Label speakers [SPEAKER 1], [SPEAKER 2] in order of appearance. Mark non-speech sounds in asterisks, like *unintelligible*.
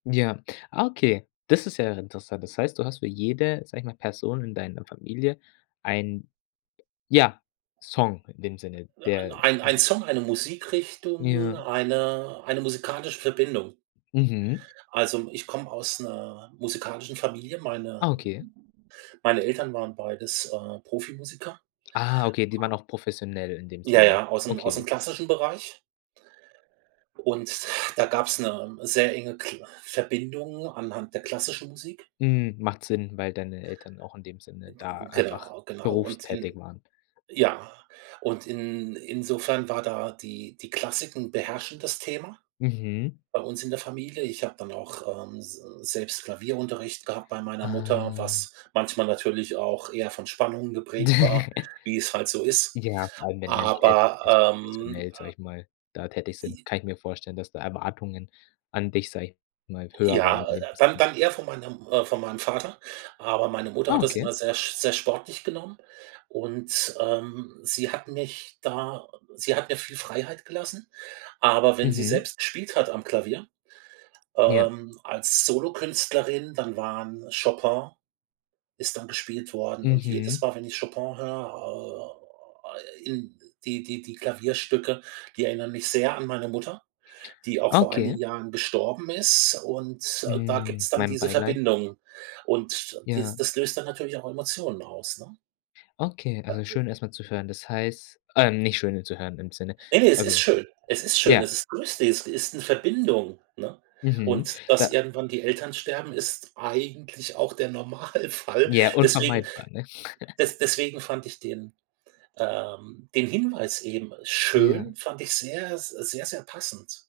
[SPEAKER 1] Ja, ah, okay, das ist ja interessant. Das heißt, du hast für jede, sage ich mal, Person in deiner Familie einen, ja, Song in dem Sinne, der
[SPEAKER 2] Ein
[SPEAKER 1] n
[SPEAKER 2] ein Song, eine Musikrichtung,
[SPEAKER 1] Ja.
[SPEAKER 2] eine eine musikalische Verbindung.
[SPEAKER 1] Mhm.
[SPEAKER 2] Also, ich komme aus 'ner musikalischen Familie,
[SPEAKER 1] Ah,
[SPEAKER 2] meine
[SPEAKER 1] okay.
[SPEAKER 2] meine Eltern waren beides, äh, Profimusiker.
[SPEAKER 1] Ah, okay, die waren auch professionell in dem
[SPEAKER 2] Ja,
[SPEAKER 1] Sinne.
[SPEAKER 2] ja, aus'm aus'm
[SPEAKER 1] Okay.
[SPEAKER 2] klassischen Bereich. Und da gab's 'ne sehr enge kl Verbindung anhand der klassischen Musik.
[SPEAKER 1] Mhm, macht Sinn, weil deine Eltern auch in dem Sinne da einfach
[SPEAKER 2] Genau, genau und
[SPEAKER 1] berufstätig
[SPEAKER 2] in
[SPEAKER 1] waren.
[SPEAKER 2] ja, und in insofern war da die die Klassik 'n beherrschendes Thema
[SPEAKER 1] Mhm.
[SPEAKER 2] bei uns in der Familie. Ich habe dann auch, ähm, s selbst Klavierunterricht gehabt bei meiner Mutter,
[SPEAKER 1] Ah.
[SPEAKER 2] was manchmal natürlich auch eher von Spannungen geprägt war,
[SPEAKER 1] *chuckles*
[SPEAKER 2] wie es halt so ist.
[SPEAKER 1] Ja, vor allem, wenn dann die Eltern
[SPEAKER 2] Aber, ähm
[SPEAKER 1] professionell, sage ich mal, da tätig sind,
[SPEAKER 2] I
[SPEAKER 1] kann ich mir vorstellen, dass da Erwartungen an dich, sage ich mal, höher
[SPEAKER 2] Ja,
[SPEAKER 1] waren in
[SPEAKER 2] äh, d
[SPEAKER 1] dem
[SPEAKER 2] dann
[SPEAKER 1] Sinn.
[SPEAKER 2] dann eher von meiner äh, von meinem Vater. Aber meine Mutter
[SPEAKER 1] Ah,
[SPEAKER 2] hat das
[SPEAKER 1] okay.
[SPEAKER 2] immer sehr sch sehr sportlich genommen und, ähm, sie hat mich da, äh sie hat mir viel Freiheit gelassen. Aber wenn sie
[SPEAKER 1] Mhm.
[SPEAKER 2] selbst gespielt hat am Klavier,
[SPEAKER 1] Ja.
[SPEAKER 2] ähm, als Solokünstlerin, dann waren Chopin ist dann gespielt worden und jedes
[SPEAKER 1] Mhm.
[SPEAKER 2] Mal, wenn ich Chopin höre, äh, in die die die Klavierstücke, die erinnern mich sehr an meine Mutter, die auch vor einigen
[SPEAKER 1] Okay.
[SPEAKER 2] Jahren gestorben ist und, äh, da
[SPEAKER 1] Mm,
[SPEAKER 2] gibt's dann
[SPEAKER 1] mein
[SPEAKER 2] diese
[SPEAKER 1] Beileid.
[SPEAKER 2] Verbindung und dies
[SPEAKER 1] Ja.
[SPEAKER 2] das löst dann natürlich auch Emotionen aus, ne?
[SPEAKER 1] Okay, also,
[SPEAKER 2] *unintelligible*
[SPEAKER 1] schön, erst mal zu hören. Das heißt äh, nicht schön, zu hören im Sinne
[SPEAKER 2] Ne, ne, es ist
[SPEAKER 1] Also
[SPEAKER 2] schön. Es ist schön, es
[SPEAKER 1] ja.
[SPEAKER 2] ist lustig, es ist 'ne Verbindung, ne?
[SPEAKER 1] Mhm,
[SPEAKER 2] Und dass
[SPEAKER 1] da
[SPEAKER 2] irgendwann die Eltern sterben, ist eigentlich auch der Normalfall.
[SPEAKER 1] Ja,
[SPEAKER 2] Deswegen
[SPEAKER 1] unvermeidbar, ne? *chuckles*
[SPEAKER 2] des deswegen fand ich den, ähm den Hinweis eben
[SPEAKER 1] Ja.
[SPEAKER 2] schön, fand ich sehr, s sehr, sehr passend.